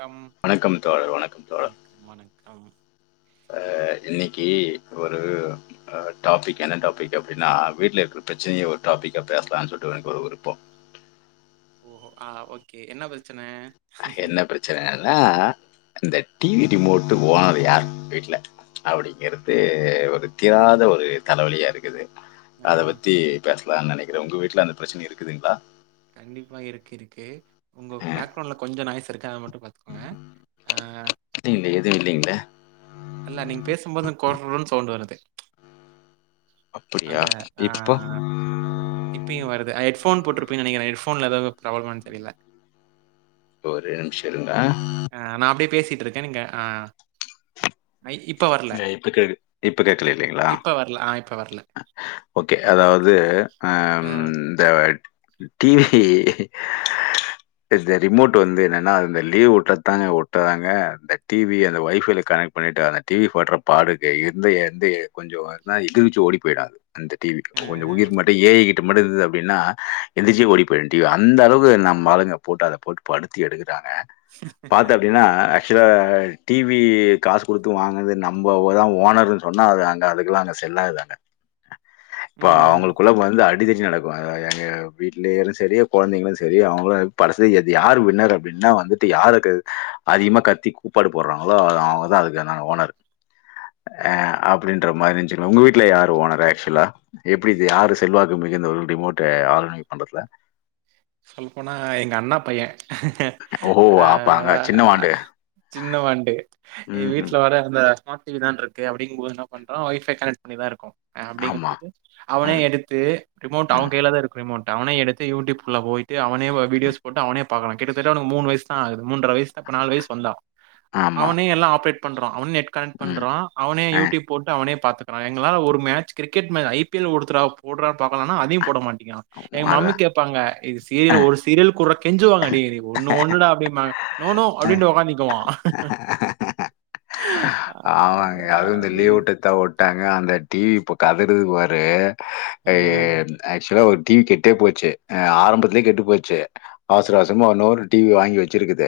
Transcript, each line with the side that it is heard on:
right: Come
left: வணக்கம் தோழர் வணக்கம் தோழர்
right: ஆ
left: ஆ இன்னைக்கு ஒரு டாப்பிக் என்ன டாப்பிக் அப்டின்னா வீட்ல இருக்குற பிரச்சனயே ஒரு டாப்பிக்கா பேசலானு சொல்லிட்டு எனக்கு ஒரு விருப்போ
right: ஓ ஆ ஓக்கே என்ன பிரச்ச
left: என்ன பிரச்சனைன்னா இந்த டிவி ரிமோட் ஓனர் யார் வீட்ல அப்டிங்கறது ஒரு தீராத ஒரு தலவலியா இருக்குது. அத
right: ஆஹ.
left: பத்தி பேசலா நெனைக்கிற. உங்க வீட்ல அந்த பிரச்சன இருக்குதுங்ளா
right: கண்டிப்பா இருக்கு இருக்கு. உங்க பேக்ரவுண்ட்ல கொஞ்சோ நாய்ஸ் இருக்கு அத மட்டு பாத்துக்கோங்க. ஆ
left: இல்ல எது இல்லேங்ளே
right: அல்ல நீங்க பேசும்போது கொர்ர்ன்னு சவுண்ட் வருது.
left: அப்படியா
right: அந்த அ
left: இப்போ
right: இப்பயு வருது ஹெட்ஃபோன் போட்ருப் ஹெட்ஃபோன்ல எதாது ப்ராப்ளமானு தெரீல.
left: ஒரே நிம்ஷோ இருங்க.
right: பேசிட்ருக்க நீங்க ஆ ஐ- இப்ப வரல.
left: இல்ல இப்ப கே இப்ப கேக்ல
right: இப்
left: இல்லைங்ளா
right: இப்ப வரல. ஆ இப்ப வரல.
left: ஓகே
right: ஓகே,
left: அதாவது
right: ஓகே.
left: ஆ இந்த டிவி இந்த ரிமோட் வந்து என்னனா அது இந்த லீவ் வுட்டத்தாங்க வுட்டாங்க இந்த டிவி அந்த ஒய்ஃபைல கனெக்ட் பண்ணீட்டு அந்த டிவி பட்ற பாடுக்கே எந்த எந்த எ கொஞ்சோ எதுனா எந்துச்சு ஓடி போயிடு அது அந்த டி வி
right: அ
left: கொஞ்சோ உயிர் மட்டு ஏயி ட்டு மட்டு இருந்துது அப்படின்னா எந்திரிச்சே ஓடி போய்டு டீ வி அந்த அளவுக்கு நம்பாளுங்க போட்டு அத போட்டு படுத்தி எடுக் க்றாங்க பாத்த அப்படின்னா ஆக்சுவலா டி வி காசு குடுத் து வாங்கனது நம்ம ஒதா ஓனர்ன்னு சொன்னா அது அங்க அதுக்கெல்லா அங்க செல்லாது அங்க இப்ப
right: ம்.
left: அவங்களுக்குள்ள வந்து அ டிதடி நடக்கு அ எங்க வீட்லேயரு சரி கொழந்தைங்களு சரி அவங்களு படசு எது யார் வின்னர் அப்டின் னா வந்துட்டு யாருக்கு அதிகமா கத்தி கூப்பாடு போடுறாங்களோ அது அவங்கதா அதுக்கனான ஓனர் அ அப்படின்ற மாரி இருந்துச்சிங்க உங்க வீட்ல யாரு ஓனர் ஆக்சுவலா எப்டி இது யாரு செல்வாக்கு மிகுந்த [unintelligible] ரிமோட்ட ஆளுமை பண்றதுல
right: சொல்லபோனா எங்க அண்ணா பைய
left: ஓஹோ!
right: ஆ
left: அப்ப அங்க சின்னவாண்டு.
right: சின்ன வண்டு எங்
left: ம்ஹ்ம்.
right: வீட்டுல வேற அந்த ஸ்மார்ட் டி வி தான்ருக்கு அப்படிங்கம்போது என்ன பண்றோ ஒய்ஃபை கனெக்ட் பண்ணிதா இருக்கு அ அப்படிங்கம்
left: ஆமா.
right: போது அவனே
left: ம்,
right: எடுத்து ரிமோட் அவன்
left: ம்.
right: கையிலாதா இருக்கு ரிமோட் அவனே எடுத்து யூடியூப் குள்ள போயிட்டு அவனே வ வீடியோஸ் போட்டு அவனே பாகறா கிட்டத்தட்ட அவனுக்கு மூணு வயசுதா ஆகுது மூன்டற வயசுதா இப்ப நாலு வயசு வந்தா
left: ஆமா.
right: அவனே எல்லா ஆப்ரேட் பண்றா அவன் நெட் கனெக்ட்
left: ம்.
right: பண்றா அவனே
left: அ.
right: யூடியூப் போட்டு அவனே பாத்துக்குற எங்களால ஒரு மேட்ச் கிரிக்கெட் மே ஐ பி எல் ஓடுதுடா போடுறா பாக்கலான்னா அதையு போட மாட் டிக்றா எங்க மம்மி
left: அதான்.
right: கேப்பாங்க இது சீரியல ஒரு சீரியல் கூடுற கெஞ்சுவாங்க டேய் டேய் ஒன்னு ஒன்னுடா அப்படின்பாங்க நோ நோ அப்படின்டு உக்காந்திக்குவா
left: அ. ஆமாங்க அதுவு இந்த லீவுட்டதா வுட்டாங்க அந்த டி வி இப்ப கதறுது பாரு
right: ம்
left: என் ஆக்சுவலா ஒரு டி வி கெட்டே போச்சு அ ஆரம்பத்துலே கெட்டு போச்சு அவசர அவசரமா உன்னொரு டி வி வாங்கி வச்சுருக்குது.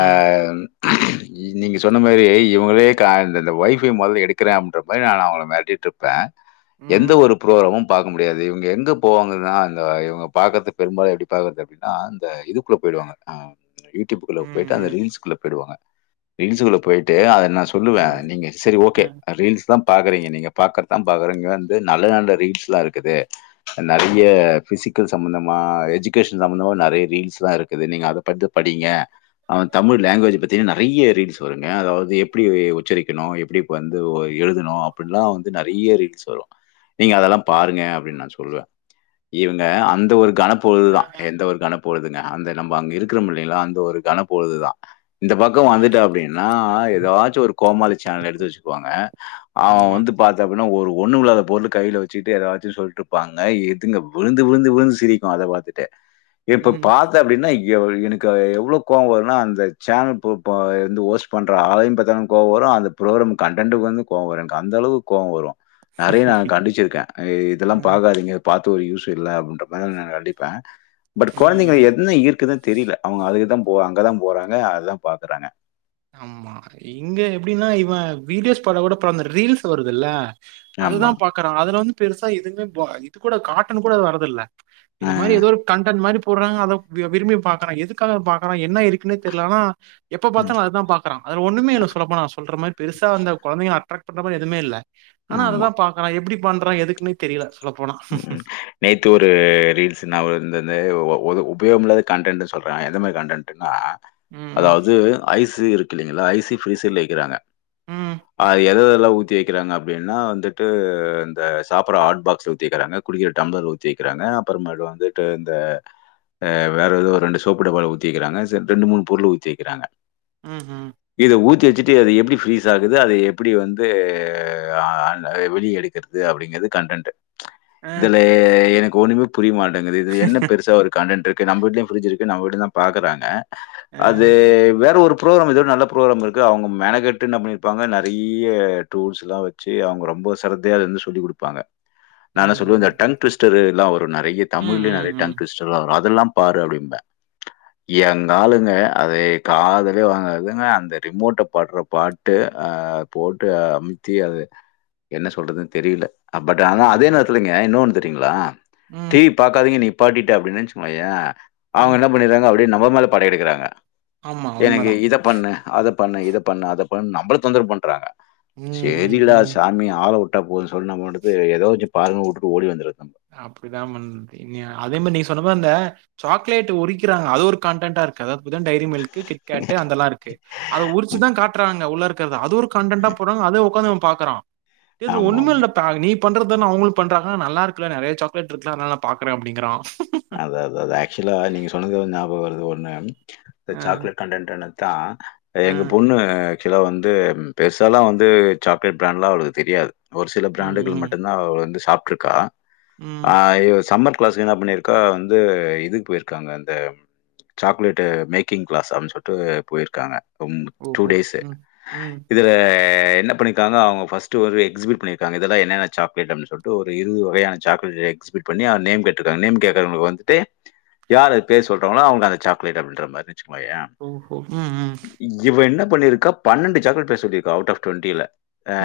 left: அம் இ நீங்க சொன்ன மாரி இவங்களே க இந்தந்த ஒய்ஃபை மொதல்ல எடுக்கிறே அப்டின்றப்ப நா அவங்கள மெரட்டிட்டுருப்ப எந்த
right: ம்
left: ஒரு புரோஹ்ராமும் பாக்க முடியாது இவங்க எங்க போவாங்கன்னா அந்த இவங்க பாக்கறதுக் பெரும்பாடு ஆய்டு இப்டி பாக்கறது அப்டின்னா அந்த இதுக்குள்ள போய் போய்டுவாங்க அ யூடியூப்புக்குள்ள போய்ட்டு அந்த ரீல்ஸ்க்குள்ள போயிடுவாங்க ரீல்ஸ்க்குள்ள போயிட்டு அத நா சொல்லுவ நீங்க சரி ஓகே அ ரீல்ஸ் தா பாக்கறீங்க நீங்க பாக்கற்தா பாக்கறீங் ங்க வந்து நல்ல நல்ல ரீல்ஸ்லா இருக்குது. அ நெறைய பிசிக் க்கு சம்பந்தமா எஜுகேஷன் சம்பந்தமா நெறைய ரீல்ஸ்லா இருக்குது நீங்க அத பட்த படிங்க அவன் தமிழ் லாங்குவேஜ் பத்தின நெறைய ரீல்ஸ் வருங் ஏ அதாவது எப்டி உச்சரிக்கணு எப்டி பந்து ஒ எழுதணு அப்படின்லா வந்து நெறைய ரீல்ஸ் வரு நீங்க அதெல்லா பாருங்க அப்படின்னு நா சொல்லுவ இவங்க அந்த ஒரு கனப்பொழுதுதா எந்த ஒரு கனப் பொழுதுங்க அந்த நம்ப அங்க இருக்கிறோம் இல்லைங்களா அந்த ஒரு கனப்பொழுதுதா இந்த பக்கொ வந்துட்ட அப்டின் னா எதாச்சு ஒரு கோமாளி சேனல்ல எடுத்து வச்சுக்குவாங்க அவ வந்து பாத்த அப் டினா ஒரு ஒன்னு வில்லாத பொருள் கையில வச்சுக்ட்டு எதாச்சு சொல்ட்டுருப்பாங்க இதுங்க விழுந்து விழுந்து விழுந்து சிரிக்கு அத பாத்துட்டு இப்ப பாத்த அப்டின்னா எவு எனக்கு அது எவ்ளோ கோவோ வருனா அந்த சேனல் பொ ப வந்து ஒச் பண்ற ஆளையு பாத்தாலு கோவொ வரும் அந்த புரோக்கிராம் கண்டென்ட்க்கு வந்து கோவொ வரு என்க்கு அந்தளவுக் கோவொ வரு நெறைய நா கண்டிச்சிருக்கே இ இதெல்லாம் பாக்காதீங்க பாத் து ஒரு யூஸ் இல்ல அப்டின்ற மாதி நா கண்டிப்பே பட் கொழந்தைங்க
right: ம்
left: என்ன ஈர்க்குது தெரியல அவங்க அதுக்குதா போறாங் அங்கதா போறாங்க அதுதா பாக்குறாங்க.
right: ஆமா இங்க எப்படின்னா இவன் வீடியோஸ் பாத்தா கூட பரவா இந்த ரீல்ஸ் வருதுல்ல. அதுதா
left: ஆமா.
right: பாக்குறான் அதுல வந்து பெருசா எதுவுமே ப இது கூட கார்ட்டுன் கூட அது வரதில்ல.
left: அ,
right: இந்த மாரி எதோ ஒரு கன்டன்ட் மாரி போடுறாங்க அத வி விரும்பி பாக்குறான் எதுக்காக பாக்கறான் என்ன இருக்குன்னே தெர்ல ஆனா
left: ம்.
right: தாலு அதா பாக்குறான் அது ஒன்னுமே இல்ல சொல்ல போனா சொல்றமாரி பெருசா அந்த கொழந்தைங்கள அட்ராக் பண்ற மாரி எதுமே இல்ல. ஆனா
left: ஆமா.
right: அதுதா பாக்குறான் எப்டி பண்றான் எதுக்குன்னே தெரியல. சொல்ல போனா
left: ம் ம் நேத்து ஒரு ரீல்ஸ் நா ஒ இந்தந்த ஒ ஒது உபயோகம் இல்லாத கண்டன்ட் சொல்றாங்க எந்த மாரி கன்டென்ட்னா
right: ம்
left: அதாவது ஐஸ் து இருக்கு இல்லீங்களா ஐசி பிரீசர்ல வக்கிறாங்க
right: ம்
left: அ எத ல ஊத்தி வக்கிறாங்க அப்டின்னா வந்துட்டு இந்த சாப்ட்ற ஹட்பாக்ஸ் உக் திவக்கிறாங்க குடிக்கிற டம்ளர் ஊத்தி வக்கிறாங்க அப்புறமேலலு வந்துட்டு இந்த அஹ் வேற ஏதோ ஒரு ரெண்டு சோப்பு டப்பால ஊத்திவக்கிறாங்க செர் ரெண்டு மூணு பொருள ஊத்திவக்கிறாங்க
right: ம் ம்
left: இது ஊத்தி சிட்டு அது எப்டி ஃபிரீஸ் ஆகுது அது எப்டி வந்து அஹ் ஆன் வெளிய எடுக்கிறது அப்டிங்கிறது கன்டென்ட்
right: அ
left: இதுல எனக்கு ஒண்ணுமே புரியமாட்ட‌ங்குது இது என்ன பெருசா ஒரு கண்டடென்டு கு நம்ம வீட்லயு ஃபிரிஜ் இருக்கு நம்ம வீட்டில தா பாக்குறாங்க அது
right: அ
left: வேற ஒருப் ப்ரோக்ராம் எதோட நல்ல ப்ரோக்ராம் இருக்கு அவங்க மெனகெட்டு என்ன பண்ணிருப்பாங்க நெறைய டூல்ஸ் எல்லா வச்சு அவங்க ரொம் போ சேரத்தையா இருந்து சொல்லிக் குடுப்பாங்க நா என்னா
right: ம்
left: சொல்றது இந்த
right: ம்
left: டங் டுவிஸ்டர் எல்லா வரு நெறைய
right: ம்
left: தமிழ்லயே நெறைய டங்
right: ம் ம்
left: டுவிஸ்டர்லா வரு அதெல்லா பாரு அப்டிம்பே எங்க ஆளுங்க அத காதலயே வாங்காதுங்க அந்த ரிமோட்ட படுற பாட்டு அஹ் போட்டு அமுத்தி அத என்ன சொல்றதுனு தெரியல பட் ஆனா அதே
right: ஆமாமா
left: நேரத்துலங்க இன்னோன்னு தெரியுங்களா
right: ம்
left: டிவி பாக்காதீங்க நிப் பாட்டிட்டு அப்டின்னு வச்கோயே அவங்க
right: ம்
left: என்ன பண்ணிர்றாங்க அப்டியே நம்ம மேல படை எடுக்குறாங்க
right: ஆமா
left: எனக்கு
right: உண்மதா
left: இத பண்ணு அத பண்ணு இத பண்ணு அத பண்ணு நம்மள தொந்தரவு பண்றாங்க
right: ம் ம்
left: சேரிடா
right: ம்
left: சாமி ஆள விட்டா போதுன்னு சொல்லி நம்ம பாட்டுக்கு ஏதோ வச்சு பாருங்க விட்டுட்டு ஓடி வந்திருவே
right: அப்டிதா பண்றீங்க அதே மாதிரி நீங்க சொன்ன மாரி இந்த சாக்லேட் உரிக்கிறாங்க அது ஒரு கண்டென்டா இருக்கு அதாவத் இதுதா டைரி மில்க் கிட்கேட்டு் அந்தெல்லா இருக்கு அத உரிச்சுதா காட்றாங் உள்ள இருக்கிறது அது ஒரு கண்டென்ட்டா போடுறாங்க அத உக்காந்து இவ பாக்குறா ஏ இதல
left: ஆமாமா.
right: ஒண்ணுமேல்லடா நீப் பண்றதான அவங்களு பண்றாங்க நல்லா இருக்குல நெறைய சாக்லேட் இருக்குல அதனால நா பாக்குறே அப்டிங்கறா
left: அதான் அதான் அது ஆக்சுவலா நீங்க சொன்னது வந்து வருது ஒண்ணு இந்த
right: அ
left: சாக்லேட் கன்டென்ட் என்னத்தான்
right: அ
left: எங்க பொண்ணு ஆக்சுவலா வந்து பெருசாலா வந்து சாக்லேட் பிராண்ட்லா அவளுக்கு தெரியாது ஒரு சில
right: ம்
left: பிராண்டுகள்
right: ம்
left: மட்டுந்தா அவ வந்து சாப்ட்ருக்கா
right: ம்
left: ஆஹ் இல் சம்மத் கிளாஸ் என்ன பண்ணிர் அக்கா வந்து இதுக்கு போயிருக்காங்க அந்த சாக்லேட்ட மேக்கிங் கிளாஸ் அப்டின்னு சொல்லிட்டு போயிருக்காங்க ம் டூ
right: ஓஹோ
left: டேஸ்
right: ம் ம்
left: இதுல என்ன பண்ணிக்காங்க அவுங்க பஸ்ட் ஒரு எக்ஸிபிட் பண்ணிருக்காங்க இதல்லா என்னென்ன சாக்லேட் அப்டின்னு சொல்லிட்டு ஒரு இருவது வகையான சாக்லேட் எக்ஸிபிட் பண்ணி அவ நேம் கேட்டுருக்காங்க நேம் கே இவங்களுக்கு வந்துட்டு யார் அது பேர் சொல்றாங்களோ அவுங்கு அந்த சாக்லேட் அப்டின்ற மாதிரி வச்சுக்கோயே
right: ஓஹோ ம் ம்
left: இவ்என்னப் பண்ணிருக்கா பன்னெண்டு சாக்லேட் பேர் சொல்லியிருக்கா அவுட் ஆப் டுவெண்டில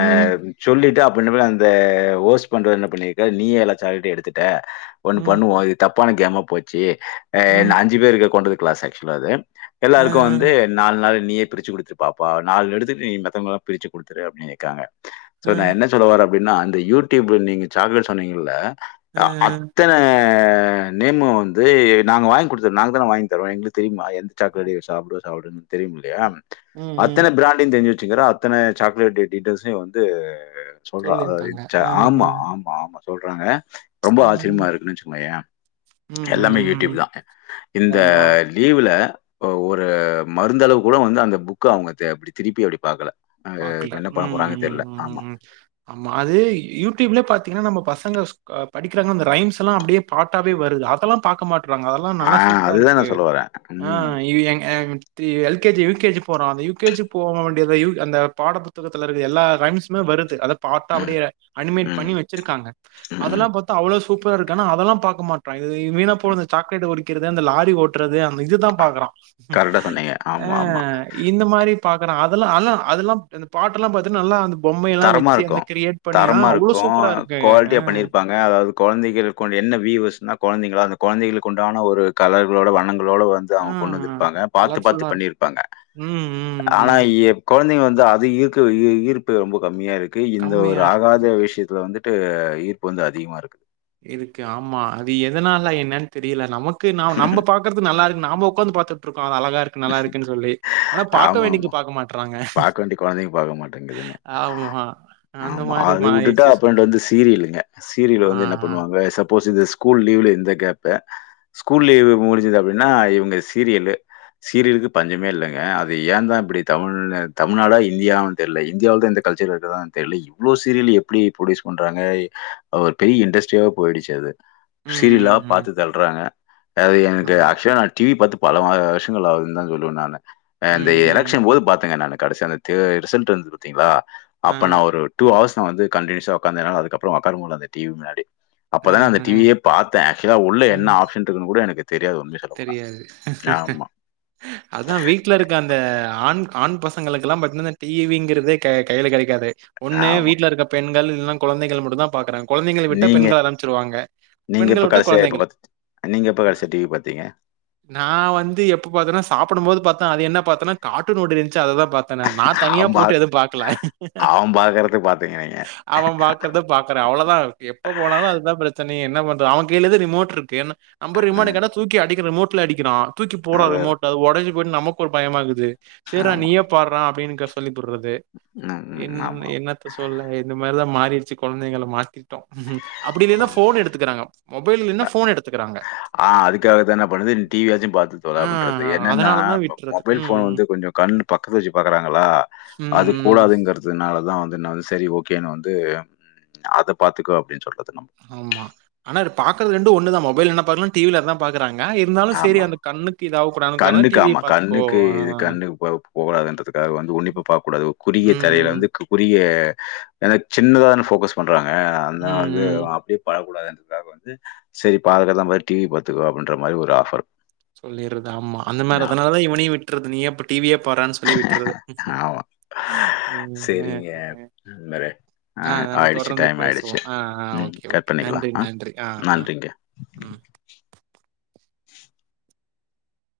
right: ம்
left: சொல்லிட்டு அப் பன்ன மாரி அந்த ஹோஸ் பண்றவர் என்ன பண்ணிர்கார் நீயே எல்லா சாக்லேட்டு எடுத்துட்ட ஒண்ணு
right: ம்
left: பண்ணுவோ இது தப்பான கேமா போச்சு அ
right: ம்
left: அஞ்சு பேரு கொண்டது கிளாஸ் அக்சுவலா அது
right: அ
left: எல்லாருக்கு வந்து நாலு நாள் நீயே பிரிச்சு குடுத்துரு பாப்பா நாலு எடுத்து நீ மத்தல்லாம் பிரிச்சு குடுத்துரு அப்டின்னுருக்காங்க சோ
right: அ
left: நா என்ன சொல்லுவர அப்டினா அந்த யூடியூப்ல நீங்க சாக்லேட் சொன்னீங்கல்ல
right: அ அ
left: அத்தன அஹ் நேமு வந்து நாங்க வாங்கி குடுத்த நாங்க தான‌ வாங்கி தரோ எங்களுக்கு தெரியுமா எந்த சாக்லே சாப்டுவ சாப்டுவன்னு தெ தெரியு இல்லையா
right: ம் ம்
left: அத்தன பிராண்டயு தெரிஞ்சு வச்சுக்குறா அத்தன சாக்லேட் டீட்டெய்ல்சையு வந்து அ சொல்றா அத
right: சொல்லிருக்காங்க
left: ச
right: அ அ
left: ஆமா ஆமா ஆமா சொல்றாங்க ரொம்ப
right: ம்
left: ஆச்சரியமா இருக்குன்னு வச்சுக்கோயே
right: ம்
left: எல்லாமே
right: ம்
left: யூடியூப்
right: ம்
left: தா
right: அதா
left: இந்த
right: அதா
left: லீவு ல ஒரு மருந்தளவு கூட வந்து அந்த புக் அவங்க த அப்டி திருப்பி அப்டி பாக்கல
right: பாக்ல ம் ம் ம் ம் ஆமா அது யூடியூப்லயே பாத்தீங்னா நம்ம பசங்க ஸ்க் படிக்கிறாங்க அந்த ரைம்ஸ் எல்லா அப்டியே பாட்டாவே வருது அதெல்லா பாக்க மாட் ட்றாங்க அதெல்லா
left: ஆ
right: நல்லா சூப்பரா
left: அதுதான்
right: இருக்கு
left: நான் சொல்ல வரேன். ம்,
right: ஆஹ் எ எங் அஹ் three L K G U K G போற அந்த யூ கே ஜி போக வேண்டியத யூ அந்த பாட புத்தகத்தில இருக்க எல்லா ரைம்ஸுமே வருது அத பார்த்த
left: ம்,
right: அப்படியே அனிமேட் பண்ணி
left: ம்,
right: வச்சிருக்காங்க
left: ம்.
right: அதெல்லாம் பார்த்த அவ்ளோ சூப் சூப்பர இருக்கு ஆனா அதெல்லாம் பாக்க மாட்றா இது வீணா போனது இந்த சாக்லேட் ஒடிக்கிறது அந்த லாரி ஓட்றது அந்த இது தா பாக்றா
left: கரெக்டா சொன்னீங்க. ஆமா, ஆமா.
right: ஆஹ் இந்த மாரி பாக்றா அதெல்லா அல் அதெல்லாம் அந்த பாட்டெல்லா பாத்தனா நல்லா பொம்மையெல்லாம்
left: தரமா
right: வச்சு
left: இருக்கு
right: அந்த கிரியேட் பண்ணி ஆ
left: தரமா
right: அவ்ளோ
left: இருக்கு
right: சூப்பரா இருக்கு.
left: குவாலிட்டியா பண்ணிருப்பாங்க அதாவது கொழந்தைகள் கொண்டே என்ன விவஸ்ன கொழந்தைங்கள அந்த கொழந்தைகளுக்கு உண்டான ஒரு கலர்களோட வண்ணங் களோடு வந்து
right: ஆ
left: அவங்க கொண்டு வந்திருப்பாங்க பாத்து பாத்து
right: கலர்ஃபுல்லா இருக்கும்.
left: பண்ணிருப்பாங்க
right: ம், ம்,
left: ஆனா
right: ம்.
left: இப் கொழந்தைங்க வந்து அது ஈர்க்க ஈர்ப்பு ரொம்ப கம்மியா இருக்கு இந்த ஒரு
right: கம்மியா இருக்கு.
left: ஆகாத விஷயத்த வந்து இட்டு ஈர்ப்பு வந்து அதிகமா இருக்கு
right: இருக்கு ஆமா அது எதனால என்னன்னு தெரியல நமக்கு ந நம்ம பாக்குறது நல்லா இருக் நாம உட்காந்து பாத்துட்டு இருக் அழகா இருக்கு நல்லா இருக்குன்னு சொல்லி ஆனா பாக்க வேண்டிங்க பாக்க மாட்றாங்க
left: பார்க்க வேண்டிய குழந்தைங்க பார்க்க மாட்டேங்குதுங்க.
right: ஆமா. அந்த
left: ஆமா
right: மாரி
left: அது விட்டுட்டா
right: மாறிடுச்சு. சோ
left: அப்றோ வந்துட்டு சீரியலுங்க
right: ஆ,
left: சீரியல்ல வந்து என்ன
right: ஆ.
left: பண்ணுவாங்க சப்போஸ் ஸ்கூல் லீவ்ல எந்த கேப்ப ஸ்கூல் லீவ் முடிஞ்சது அப்டின்னா இவங்க சீரியல்லு சீரியலுக்கு பஞ்சமே இல்லங்க அது ஏந்தா இப்டி தமிழ் தமிழ்நாடா இந்தியாவானு தெர்ல இந்தியாவில தா இந்த கல்ச்சர் [unintelligible] தெர்ல இவ்ளோ சீரியல் எப்டி ப்ரொடியூஸ் பண்றாங்க ஒரு பெரிய இண்டஸ்ட்ரியா போயிடுச்சு
right: ம்,
left: சீரியலா
right: ம், ம்.
left: பாத்து தள்றாங்கா அது எனக்கு
right: ஆமா.
left: ஆக்சுலா நா டிவி பார்த்து பல மா வர்ஷ் ங்களா ஆவுந்தா சொல்வ நானு அ
right: ம்,
left: அந்த
right: ம்.
left: எலக்க்ஷன் போது பாத்தேங்க நானு கடைசியா அந்த தேர் ரிசல்ட் இருந்து பாத்தீங்களா
right: ஆ,
left: அப்ப நா ஒரு டூ அவர்ஸ் நா வந்து கண்டினியூஸா உக்காந்தேனால அதுக்கப்றோ உக்கார முடிய அந்த டிவி முன்னாடி
right: ஆ,
left: அப்பதா அந்த
right: ஆ.
left: டிவியே பாத்தே ஆக்சுவலா உள்ள என்ன
right: ம்.
left: ஆப்ஷன் இருக்குன்னு கூட எனக்கு தெரியாது உண்மைய சொல்ல போனா
right: அதா வீட்ல இருக்க அந்த ஆண் ஆண் பசங்களுக்கெலாம் பாத்தீங்ன இந்த டிவிங்கிறதே க கையில கெடைக்காது ஒண்ணு
left: ஆமா.
right: வீட்ல இருக்க பெண்கள் இல்லன கொழந்தைகள் மட்டு தா பாக்றாங்க கொழந்தைகள விட்டப்
left: நீங்க
right: பெண்கள் ஆரம்பிச்சிருவாங்க
left: நீங்க
right: பெண்கள
left: இப்ப
right: விட்ட
left: கடைசியா எப்ப
right: கொழந்தைகள் [inaudible]
left: பார்த்து நீங்க எப்ப கடைசியா டிவி பார்த்தீங்க?
right: நா வந்து எப்ப பாத்தேன சாப்புடும் போது பாத்தே அது என்ன பாத்தேன்னா காட்டூன் ஓடுதேன் ச்சு அததா பாத்தனே நா தனியா
left: அவன் பா
right: போட்டு எதுவும் பாக்கல
left: அவன் பார்க்கறத பார்த்தீங்க நீங்க.
right: அவ பாக்குறத பாக்குறே அவ்ளோதா எப் எப்ப போனாலு அதுதா பிரச்சனையே என்ன பண்ற அவ கைல ரிமோட்ருக்கு என்ன நம்ப
left: அ
right: ரிமோட்டு கேட்டா தூக்கி அடிக்கிற ரிமோட் வுத்துல அடிக்கிறா தூக்கி போற
left: அதேதான்.
right: ரிமோட்ட அது ஒடஞ்சு போயிடு நமக்கு ஒரு பயமாருக்குது சரிடா
left: ஆமா.
right: நீயே பார்ரா அப்டிங்ற சொல்லி புட்றது
left: ம், ம். ஆமா,
right: என்னன்ன என்னத்த சொல்ல இந்த மாரிதா மாறிடுச்சு கொழந்தைங்கள மாத்திட்டோ அப்டி
left: ஆமா.
right: இல்லைனா போன் எடுத்துக்கிறாங்க மொபைல் இல்லைனா போன் எடுத்துக்கிறாங்க
left: ஆஹ் அதுக்காகத்தா என்ன பண்றது டிவியாச்சு பாத்து தொல
right: ஆ
left: அப்டின்றது என்னன்னா
right: அதனால தான் விட்டுறது.
left: மொபைல்
right: ம்,
left: போன்
right: ம்.
left: வந்து கொஞ்சோ கண்பக்கத்துல வச்சு பாக்குறாங்களா அது
right: ம், ம்.
left: கூடாதுங்கிறதுனால தா வந்து நா வந்து சரி ஓகேன்னு வந்து அத பாத்துக்கோ அப்டின்னு சொல்றது நம்ம.
right: ஆமா ஆனா அது பாக்குறது ரெண்டு ஒன்ன தா மொபைல் என்ன பாக்கல டிவி அதா பாக்றாங்க நா இருந்தாலு சேரி
left: ஆமா.
right: அந்த கண்ணுக்கு ஏதாவ்
left: கண்ணுக்கு ஆமா கண்ணுக்கு இது கண்ணு போகதுன்றதுக்காக வந்து உன்னிப்பு பாக்கூடாது குறிகிய இதுல
right: ம்.
left: வந்து குறுகிய ஏன சின்னத போக்கஸ் பண்றாங்க
right: ம்.
left: அதுதா வந்து
right: ம்.
left: அப்படியே பல கூடாத என்றதுக்காக வந்து செரி பாக்குறது தா பாக்குற டிவி பாத்துக்க அப்டின்ற மாரி ஒரு ஆஃபர்
right: சொல்லிறது ஆமா அந்த மாரி அதனாலதா இவனையு விட்றது நீ அப்ப டிவியே பார்ரா சொல்லி விட்டுறது
left: செரிங்க நண்பரே ஆ
right: ஆஹ் நம்
left: ஆயிடுச்சு
right: தொடர்ந்து
left: டைம்
right: பேசுவோ
left: ஆயிடுச்சு.
right: ஆஹ் ஆஹ்
left: ம்.
right: ஓகே
left: கட்
right: ஓகே
left: பண்ணிக்கலாம்.
right: நன்றி
left: ஆ
right: நன்றி ஆஹ் ஆஹ்
left: நன்றிங்க.
right: ம்